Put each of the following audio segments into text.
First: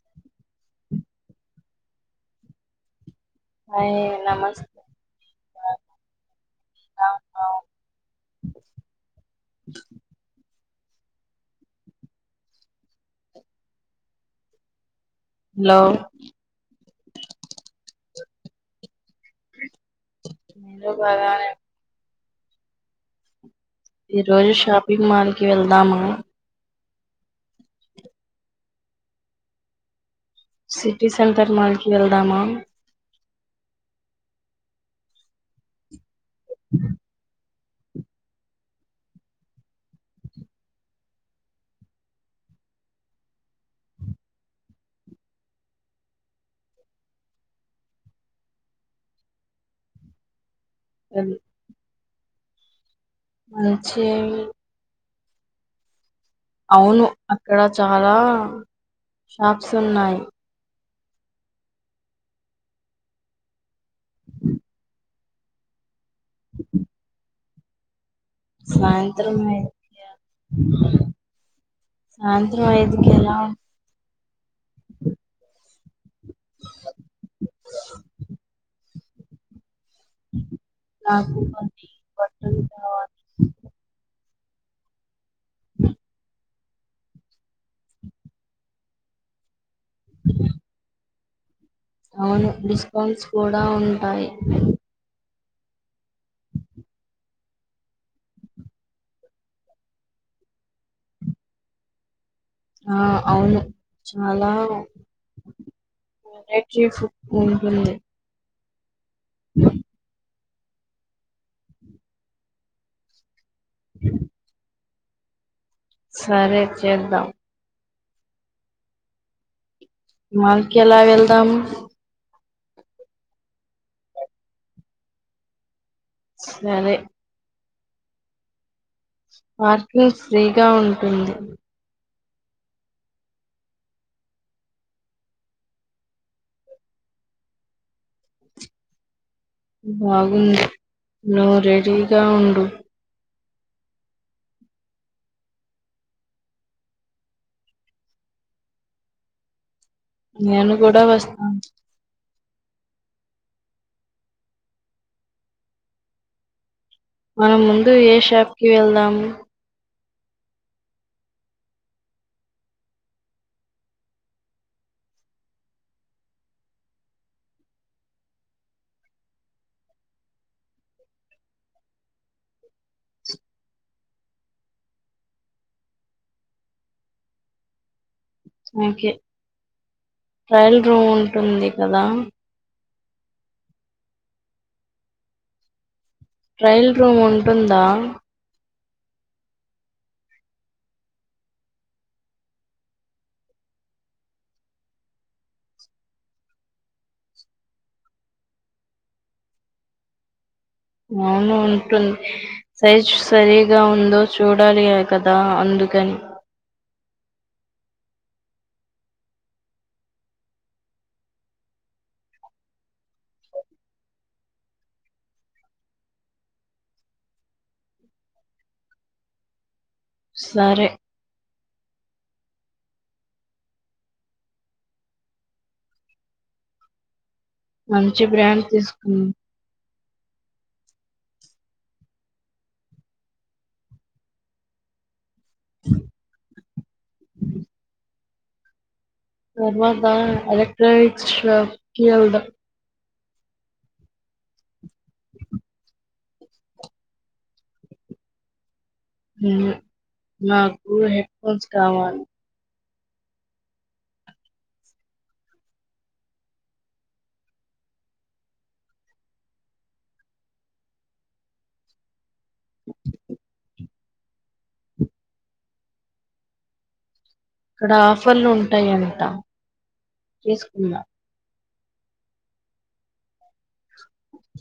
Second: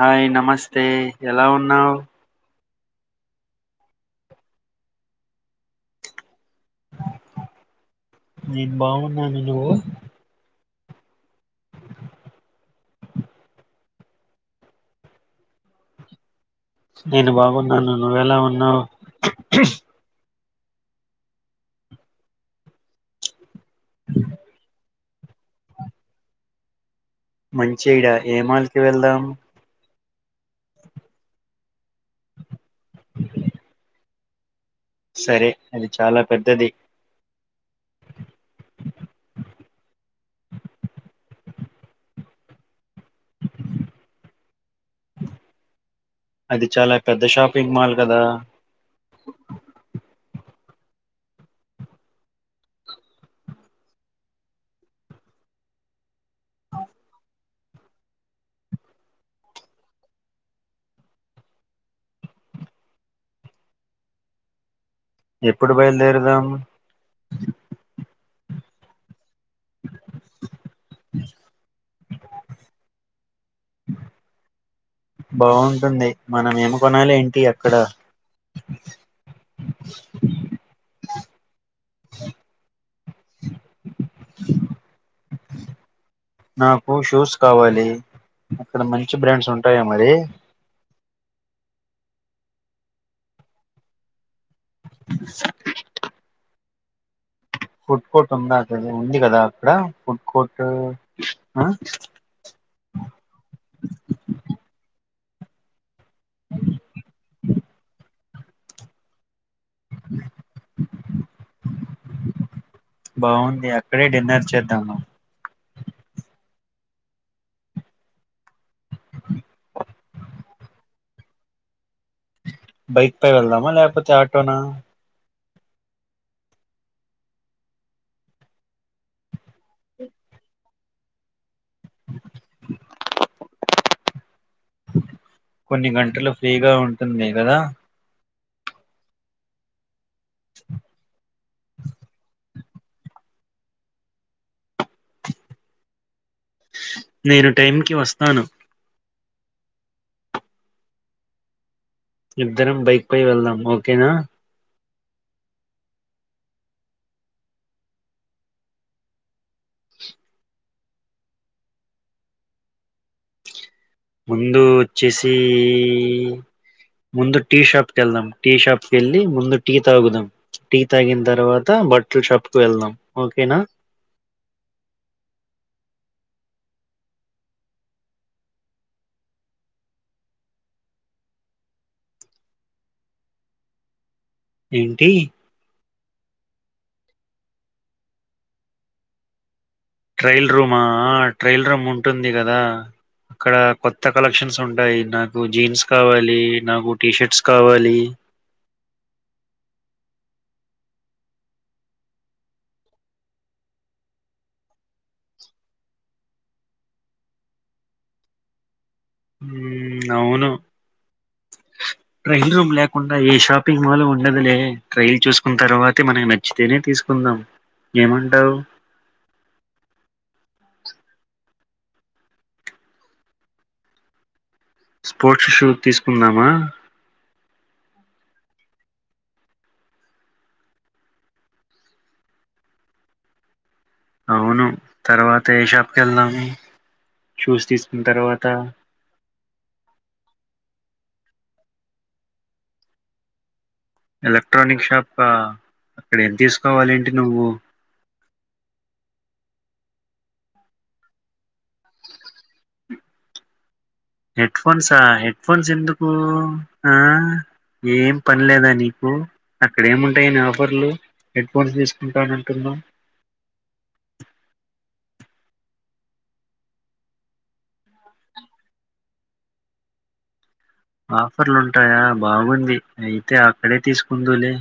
hi నమస్తే ఎలా ఉన్నావు హాయ్ నమస్తే ఉన్నావ్ నేను బాగున్నాను నువ్వు హలో నేను బాగున్నాను నువ్వెలా ఉన్నావు నేను బాగానే ఈరోజు షా మాల్ కీ వెళ్దామా మంచి ఇడ ఏ మాల్ కి వెళ్ళవు సిటీ సెంటర్ మాల్ కీ వెళ్దామా సరే అది చాలా పెద్దది అది చాలా పెద్ద షాపింగ్ మాల్ కదా అవు వచ్చే అవును అక్కడ చాలా షాప్స్ ఉన్నాయి ఎప్పుడు బయలుదేరు దాం సాయ్ యంత్రం సాయంత్రం ఐదు కీ అలా బావుంటుంది మనం ఏమి కొనాలి ఏంటి అక్కడ నాకు ఒక వెయ్యి బట్టలు కావాలి బ నాకు షూస్ కావాలి అక్కడ మంచి బ్రాండ్స్ ఉంట టాయా మరి అవును డిస్కౌంట్స్ కూడా ఉంటాయి స ఫుడ్ కోర్టు ఉందా అది ఉంది కదా అక్కడ ఫుడ్ కోర్టు ఆ అవును చాలా వెరైటీ ఫుడ్ ఉంటుంది బావున్ ఎక్కడే డిన్నర్ చేద్దాం సరే చేద్దాం ఉహు మళ్కి ఎలా వెళ్దాం బైక్ పై వెళ్దామా లేకపోతే ఆటోనా సరె పార్కింగ్ ఫ్రీగా ఉంటుంది కొన్ని గంటలు ఫ్రీగా ఉంటుంది కదా బాగుంది నువ్వు రెడీగా ఉండు నేను టైంకిి వస్తాను నేను కూడా వస్తాను ఇద్దరం బైక్ పై వెళ్దాం ఓకేనా మనం ముందు ఏ షాప్కి వెళ్దాం ముందు వచ్చేసి ముందు టీ షాప్ కి వెళ్దాం టీ షాప్ కి వెళ్ళి ముందు టీ తాగుదాం టీ తాగిన తర్వాత బట్టలు షాప్ కు వెళ్దాం ఓకేనా ఓకే ట్రయల్ రూమ్ ఉంటుంది కదా ఏంటి ట్రైల్ రూమ్ ఉంటుందా ట్రైల్ రూమా ఆ ట్రైల్ రూమ్ ఉంటుంది కదా అక్కడ కొత్త కలెక్షన్స్ ఉంటాయి నాకు జీన్స్ కావాలి నాకు టీషర్ట్స్ కావాలి అవును ఉంటుంది సైజు సరిగా ఉందో చూడాలి కదా అందుకని అవును ట్రైల్ రూమ్ లేకుండా ఏ షాపింగ్ మాల్ ఉండదులే ట్రైల్ చూసుకున్న తర్వాతే మనకు నచ్చితేనే తీసుకుందాం ఏమంటావు సరే స్పోర్ట్స్ షూ తీసుకుందామా మంచి బ్రాండ్ తీసుకున్నా అవును తర్వాత ఏ షాప్కి వెళ్దాము షూస్ తీసుకున్న తర్వాత త తర్వాతా అదా ప్రవష్ కిలద ఎలక్ట్రోనిక్షప్ ఆ ఇక్కడ ఏం తీసుకోవాల ఏంటి నువ్వు నాకు హెడ్ ఫోన్స్ కావాలి హెడ్ ఫోన్సా హెడ్ ఫోన్స్ ఎందుకు ఏం పని లేదా నీకు అక్కడ ఏముంటాయని ఆఫర్లు హెడ్ ఫోన్స్ తీసుకుంటాన అంటున్నాం ఇక్కడ ఆఫర్లు ఉంటాయంట చేసుకున్నాం అంటాయా బాగుంది అయితే అక్కడే తీసుకుందులే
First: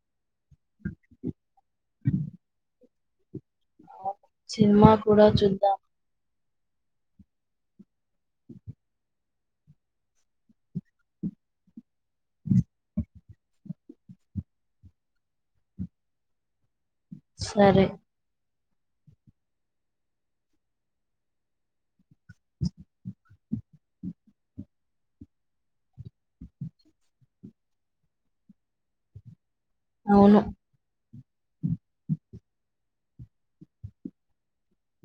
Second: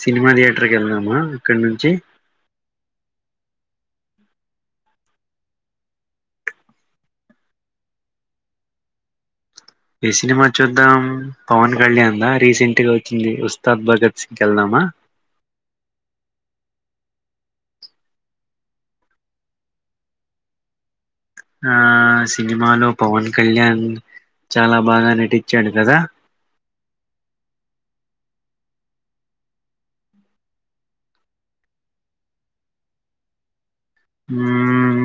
సినిమా తథయేటర్కి వెళ్నామా అక్కడ నుంచి సినిమా కూడా చూద్దాం ఏ సినిమా చూద్దాం పవన్ ళ అందా రీసెంట్గా వచ్చి ఉస్తాద్ భగత్ సింగ్ వెళ్దామా సరే ఆ సినిమాలో పోన్ కళ్యాణ్ చాలా బాగా నటిచ్చాడు కదా అవును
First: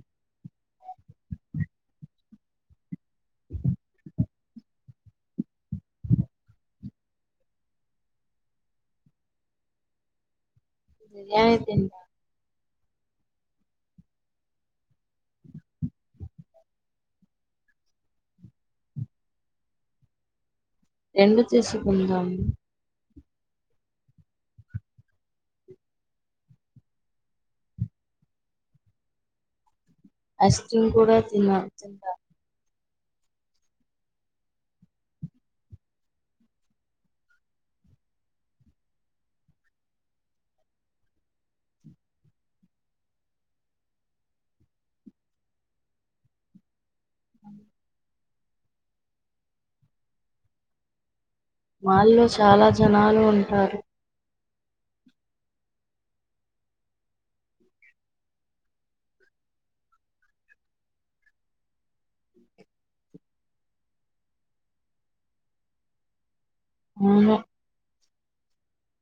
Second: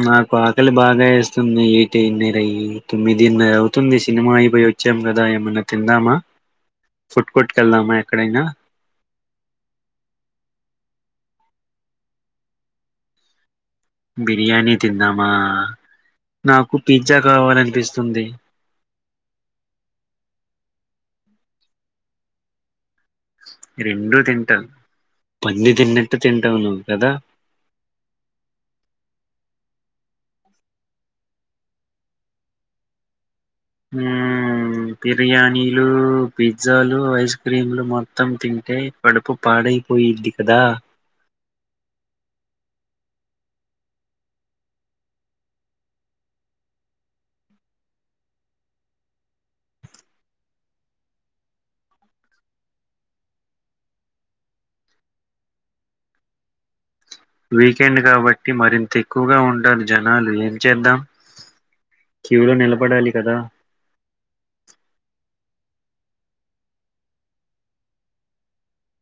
నాకు ఆకలి బాగా వేస్తుంది ఏటిన్నరయి తొమ్మిదిన్న అవుతుంది సినిమా అయిపోయి వచ్చాం కదా ఏమన్నా తిందామా కొుట్ కొట్టుకెళ్దామా ఎక్కడైనా నేనేమి తిన్ల బిర్యానీ తిందామా నాకు పిజ్జా కావాలనిపిస్తుంది ఎం తీసుకుందాం రెండు తింటావు పన్న తిన్నట్టు తింటావు నువ్వు కదా ఐస్క్రీమ్ కూడా తిన్నా తిన్నా బిర్యానీలు పిజ్జాలు ఐస్ క్రీంలు మొత్తం తింటే కడుపు పాడైపోయింది కదా మాల్లో చాలా జనాలు ఉంటారు వీకెండ్ కాబట్టి మరింత ఎక్కువగా ఉంటారు జనాలు ఏం చేద్దాం క్యూలో నిలబడాలి కదా అవును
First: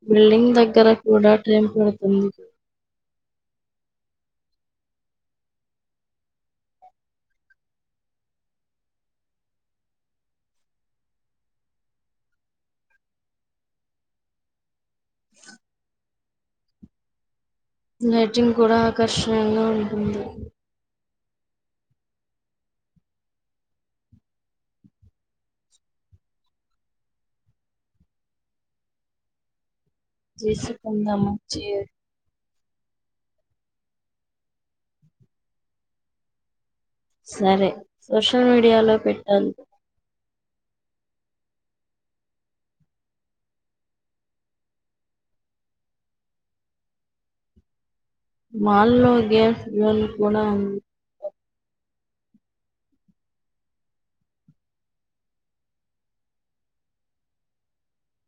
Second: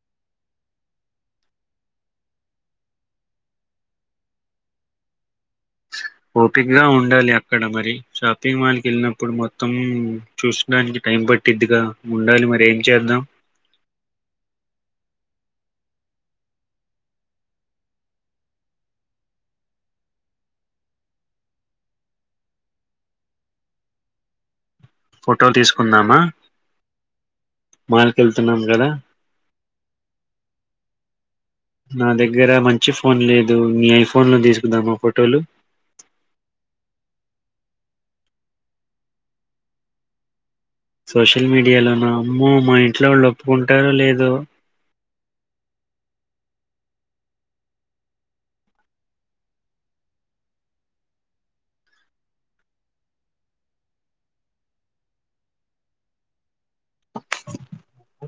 బిల్డింగ్ దగ్గర కూడా టైం పడుతుంది ఓపిక గా ఉండాలి అక్కడ మరి షాపింగ్ మాల్కి వెళ్ళినప్పుడు మొత్తం చూసడానికి టైం పట్టిదిగా ఉండాలి మరి ఏం చేద్దాం లైటింగ్ కూడా ఆకర్షణీయంగా ఉంటుంది ఫోటో తీసుకుందామా మాలకెళ్తున్నాం కదా జేసుకుందాం మంచిగా దగ్గరా మంచి ఫోన్ లేదు మీ ఐఫోన్ లో తీసుకుదామా ఫోటోలు సరే సోషల్ మీడియాలో పెట్టంను సోషల్ మీడియాలోన అమ్మో మా ఇంట్లో వాళ్ళు ఒప్పుకుంటారో లేదో మాల్లో గ్యాస్ జూలు కూడా ఉంది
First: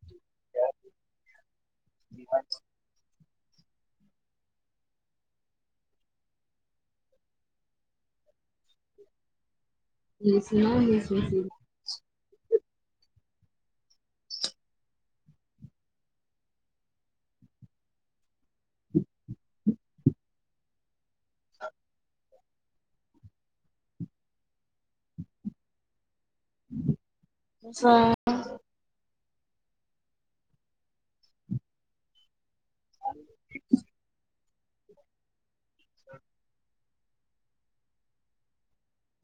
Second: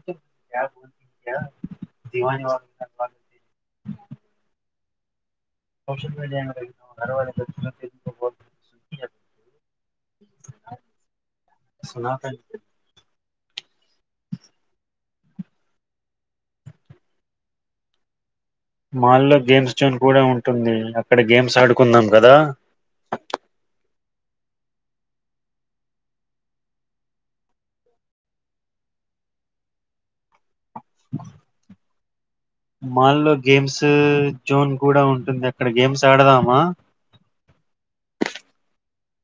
[inaudible] సోషల్ మీడియాంగనికి [inaudible] సనా అంతే మాల్లో గేమ్స్ చన్ కూడా ఉంటుంది అక్కడ గేమ్స్ ఆడుకున్నాం కదా స మానలో గేమ్స్ జోన్ కూడా ఉంటుంది అక్కడ గేమ్స్ ఆడదామా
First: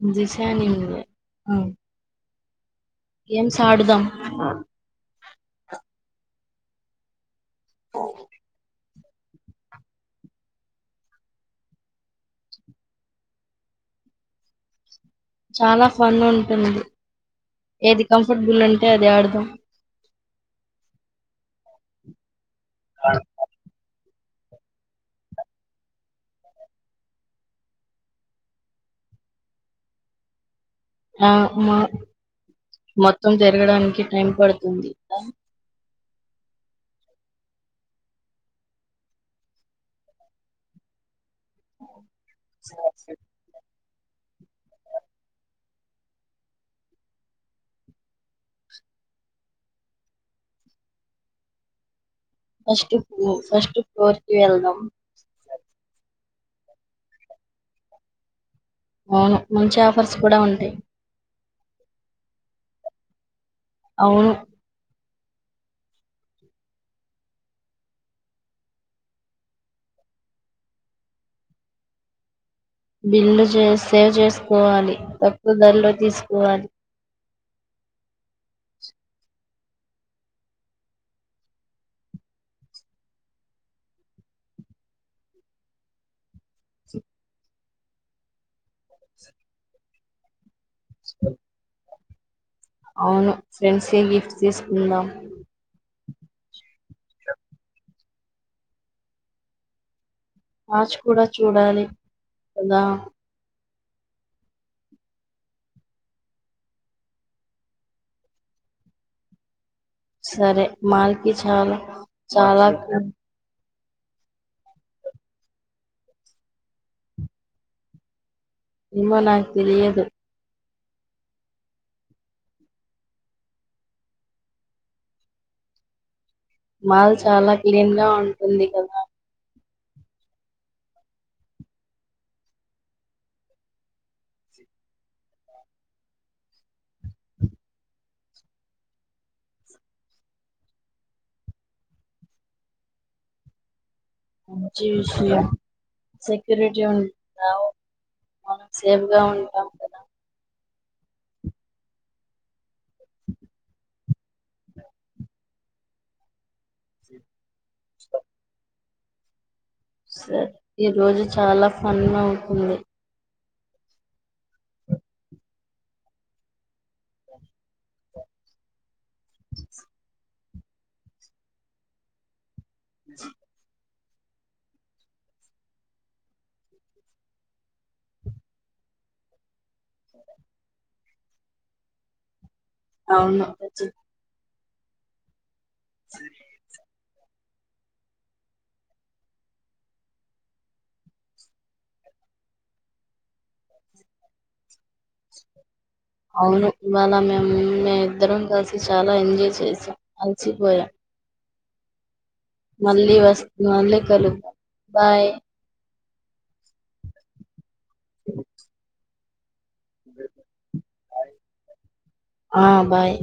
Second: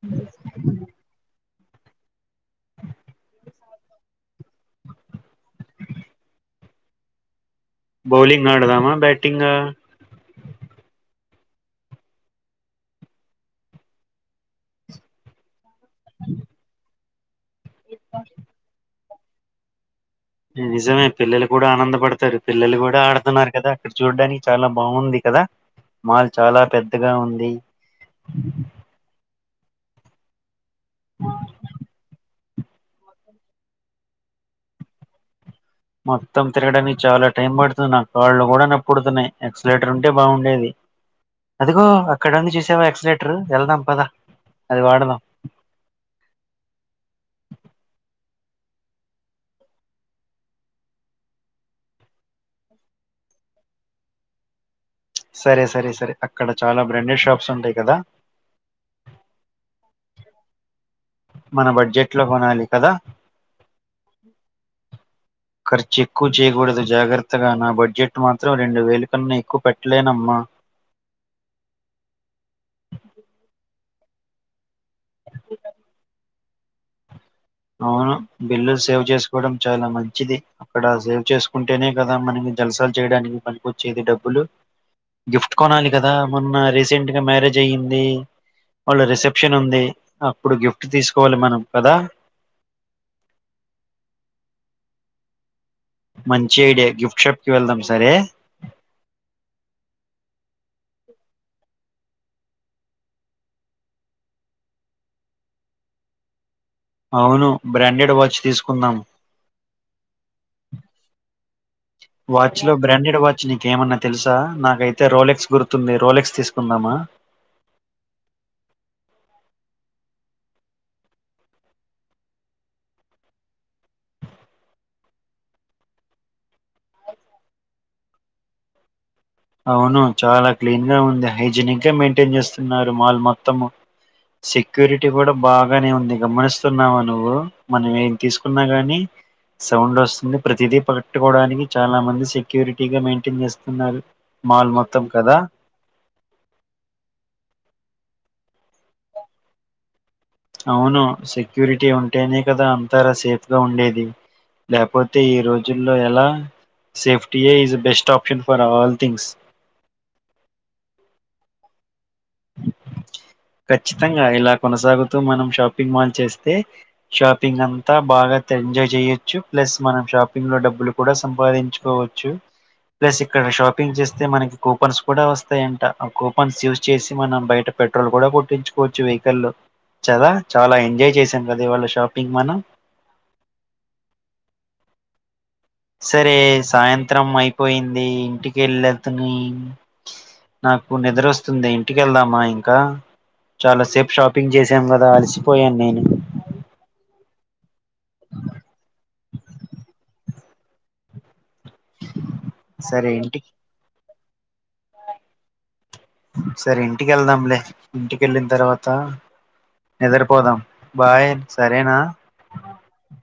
[unintelligible] అవు గేమ్స్ ఆడుదాం బౌలింగ్ ఆడదామా బ్యాట్ పెటింగా చాలా ఫన్ ఉంటుంది ఏది కంఫర్టబుల్ అంటే అది ఆడదాం నిజమే పిల్లలు కూడా ఆనంద పడతారు పిల్లలు కూడా ఆడుతున్నారు కదా అక్కడ చూడ్డానికి చాలా బాగుంది కదా మాల్ చాలా పెద్దగా ఉంది ఆ మా మొత్తం జరగడానికి టైం పడుతుంది మొత్తం తిరగడానికి చాలా టైం పడుతుంది నా కాళ్ు కూడా నప్పుడుతున్నాయి ఎక్సలేటర్ ఉంటే బాగుండేది అదిగో అక్కడ ఉంది చూసావా ఎక్సలేటరు ఎళ్దాంపదా అది వాడదా ఫస్ట్ ఫో ఫస్ట్ ఫోర్ కే ఎళ్దాం సరే సరే సరే అక్కడ చాలా బ్రాండెడ్ షాప్స్ ఉంటాయి కదా అవును మంచి ఆఫర్స్ కూడా ఉంటాయి మన బడ్జెట్ లో కొనాలి కదా అవును ఖర్చు ఎక్కువ చేయకూడదు జాగ్రత్తగా నా బడ్జెట్ మాత్రం రెండు వేలు కన్నా ఎక్కువ పెట్టలేనమ్మా బిల్లు సేవ్ చేసుకోవాలి తప్పుకు దర్లో తీసు ఓ అది అవును బిల్లు సేవ్ చేసుకోవడం చాలా మంచిది అక్కడ సేవ్ చేసుకుంటేనే కదా మనకి జల్సాలు చేయడానికి పనికొచ్చేది డబ్బులు గిఫ్ట్ కొనాలి కదా మొన్న రీసెంట్ గా మ్యారేజ్ అయ్యింది వాళ్ళ రిసెప్షన్ ఉంది అప్పుడు గిఫ్ట్ తీసుకోవాలి మనం కదా అవును ఫ్రెండ్స్ క గిఫ్ట్ తీసుకుందాం మంచి ఐడియా గిఫ్ట్ షాప్కిి వెళ్దాం సరే మ్యాచ్ కూడా చూడాలి కదా అవును బ్రాండెడ్ వాచ్ తీసుకుందాం సరే మాల్ కి చాలా చాలా నాకేమన్నా తెలుసా నాకైతే రోలెక్స్ గుర్తుంది రోలెక్స్ తీసుకుందామా ఏమో నాక్ తెలియదు మాల్ చాలా క్లీన్ గా ఉంటుంది కదా అవును చాలా క్లీన్ గా ఉంది హైజనిక్ గా మెయింటైన్ చేస్తున్నారు మాల్ మొత్తము సెక్యూరిటీ కూడా బాగానే ఉంది గమనిస్తున్నావు నువ్వు మనం ఏం తీసుకున్నా ని సౌండ్ వస్తుంది ప్రతిదీ పకట్టుకోవడానికి చాలా మంది సెక్యూరిటీగా మెయింటైన్ చేస్తున్నారు మాల్ మంచి మొత్తం కదా విషయం సెక్యూరిటీ ఉంది రావొద్దు మనం సేఫ్గా ఉంటాం కదా అవును సెక్యూరిటీ ఉంటేనే కదా అంతార సేఫ్గా ఉండేది లేకపోతే ఈ రోజుల్లో ఎలా సేఫ్టీయే బెస్ట్ ఆప్షన్ ఫర్ ఆల్ థటింగ్స్ సరే ఈ రోజు చాలా ఫన్ అవుతుంది ఖచ్చితంగా ఇలా కొనసాగు మనం షాపింగ్ మాల్ చేస్తే షాపింగ్ అంతా బాగా ఎంజాయ్ చేయొచ్చు ప్లస్ మనం షాపింగ్ లో డబ్బులు కూడా సంపాదించుకోవచ్చు ప్లస్ ఇక్కడ షాపింగ్ చేస్త తే మనకి కూపన్స్ కూడా వస్తాయంట ఆ కూపన్స్ యూజ్ చేసి మనం బయట పెట్రోల్ కూడా కొట్టించుకోవచ్చు వెహికల్ చదా చాలా ఎంజాయ్ చేసాం కదా వాళ్ళ షాపింగ్ మనం అవును సరే సాయంత్ర చిత్రం అయిపోయింది ఇంటికి వెళ్ళతుని నాకు నిద్రొస్తుంది ఇంటికి వెళ్దామా ఇంకా చాలాసేపు షాపింగ్ చేసాం కదా అలసిపోయాను నేను అవును ఇవాళ మేము మే ఇద్దరం కలిసి చాలా ఎంజాయ్ చేసాం అలసిపోయాం సరే మళ్ళీ ఇంటికి వస్తు మళ్లీ చ బాయ్ సరే ఇంటికి వెళ్దాంలే ఇంటికెళ్ళిన తర్వాత నిద్రపోదాం బాయ్ సరేనా ఆ బాయ్